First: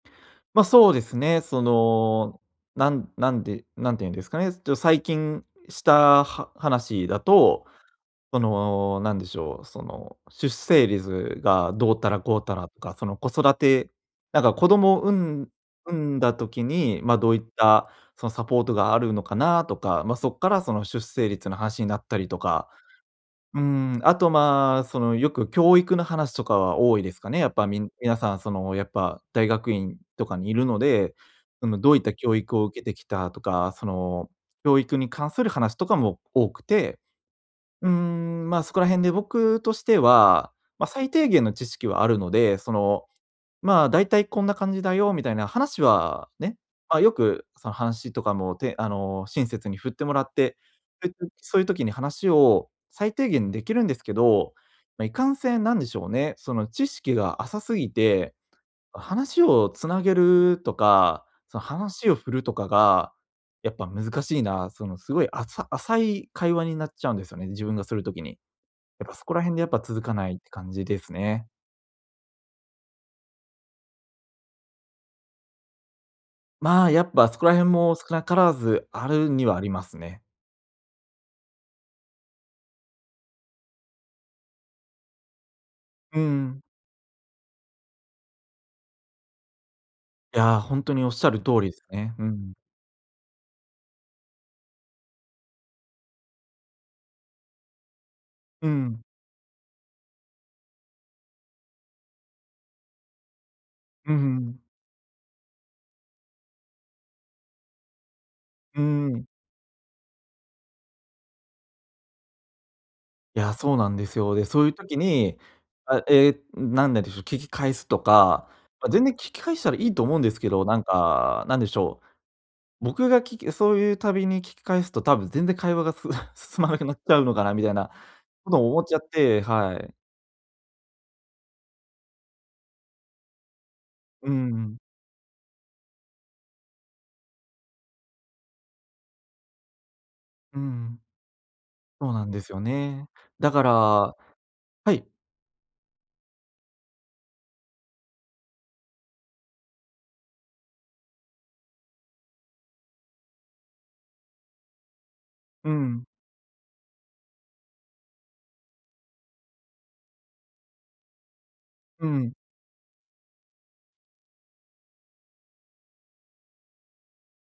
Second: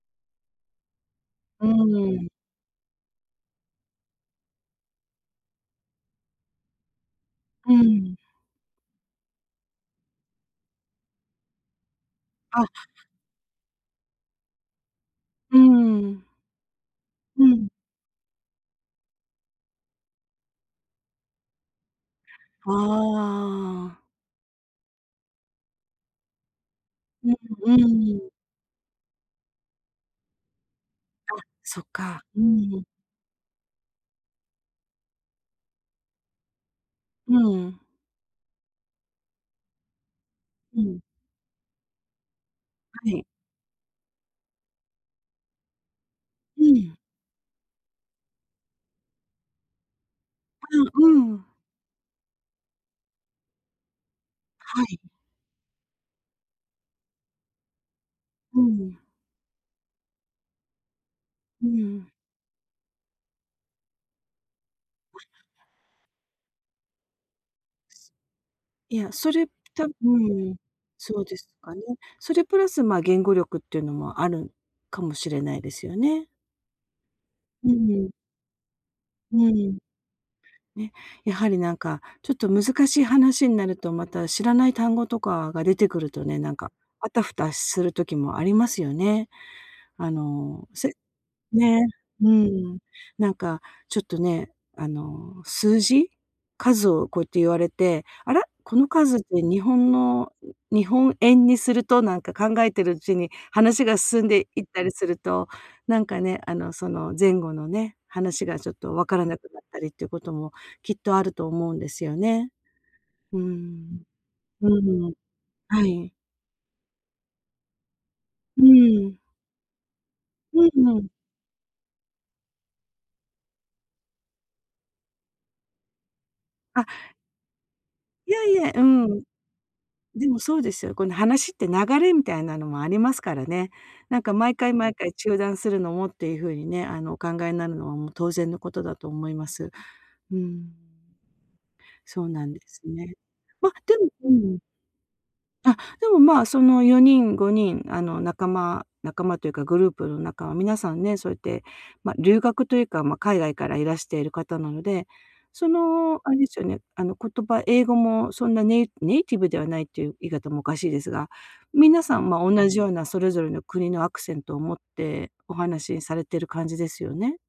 ま、そうですね。そうーん。の、なんなんで、なんて言うんですかね、ちょ、最近した、は話だと、うーん。その、何でしょう、その、出生率がどうたらこうたらあ。とか、その、子育てなんか子供を、産んうー産んん。だ時に、まあ、どういっうん。た、その、サポートがあるのかな？とか、まあ、そっから、その、出生率の話になったりとか。あうーん、あ。あと、まあ、その、よく教育の話とかは多いですかうん、ね、やっぱ、うみん皆ーさん。ん、その、やっぱ大学院とかにいるので、あ、その、そうどういったか。教うー育を受けん。てきたとか、その、教育に関する話とかも多くて、うーん。うーん、ま、そこら辺で僕としては、うま、ん。最低限の知識はあるので、その、はい。まあ「大体こんな感じだよ」みたいな話は、ね、うん。まあ、よく、その話とかも、てあの、親切に振ってもらって、ああ、う [unintelligible] ーん。そういう時に話を最低限できるんですけど、はい。まあ、いかんせん、なんでしょうね、その、知識が浅すぎて、うーん。話を繋げるとか、そのうー話ん。を振るとかが、やっぱ難しいな、その、すごい、浅浅い会話になっちゃうんですよね、自分がする時に。いやっや、ぱ、そそこられ辺でやっぱ多続かないって分感じですそうでね。すかね。それプラス、ま、言語力っていうのもあるかもしれないですよね。まあ、やっぱ、そこらう辺ーも少ん。なからず、あるうにはありーん。ますね。ね、やはり、なんか、ちょっと難しい話んなると、また、知らない単語とかが出てくるうーとね、なんん。か、あたふたする時もありますよね。あいや、の、ほんとせにおっしゃる通りね。すね。ううん。ーん。なんか、ちょっとね、あの、数字？数をこうやって言われて、あら？うーこのん。数って日本の日本円にすると、なんか考えてるうちに話がうー進んでん。いったりすると、なんかね、あの、その前後のね、話がちょっうーと分かん。らなくなったりっていうことも、きっとあると思うんですよね。ういーや、そうなんん。ですよ。で、そういうう時ーん、に、はあ、い。ええ、何ででしょう、聞き返すとか、うまあ、全ー然聞ん。き返したらいいと思うんですけうど、んなんうん。か、何でしょう、僕が聞きそういうたびに聞き返すと、多分全然会話がす 進まなくあ。なっちゃうのかな？みたいないや、こいとをえ、う思ーっちゃっん。てはい。でも、そうですよ。この話って流れみたいなのもありますからね。なんうーか、毎回ん。毎回中断するのもっていうふうにね、あの、お考えなるのは、もう、当然のことだと思います。うーうーん。ん。そうそなうんでなすんよですね。ね。だかま、らでもはうーん。い。あ、でも、まあ、その4人、5人、あの、仲間仲間というかグループの仲は皆さんね、そうやって、ま、留学というか、ま、海外からいらしている方なので、そうん。の、あれですよね、あの、言葉、英語もそんなネイネイティブではないという言い方もおかしいですが、皆うさんん。もおんなじような、それぞれの国のアクセントを持ってお話されてる感じですよね。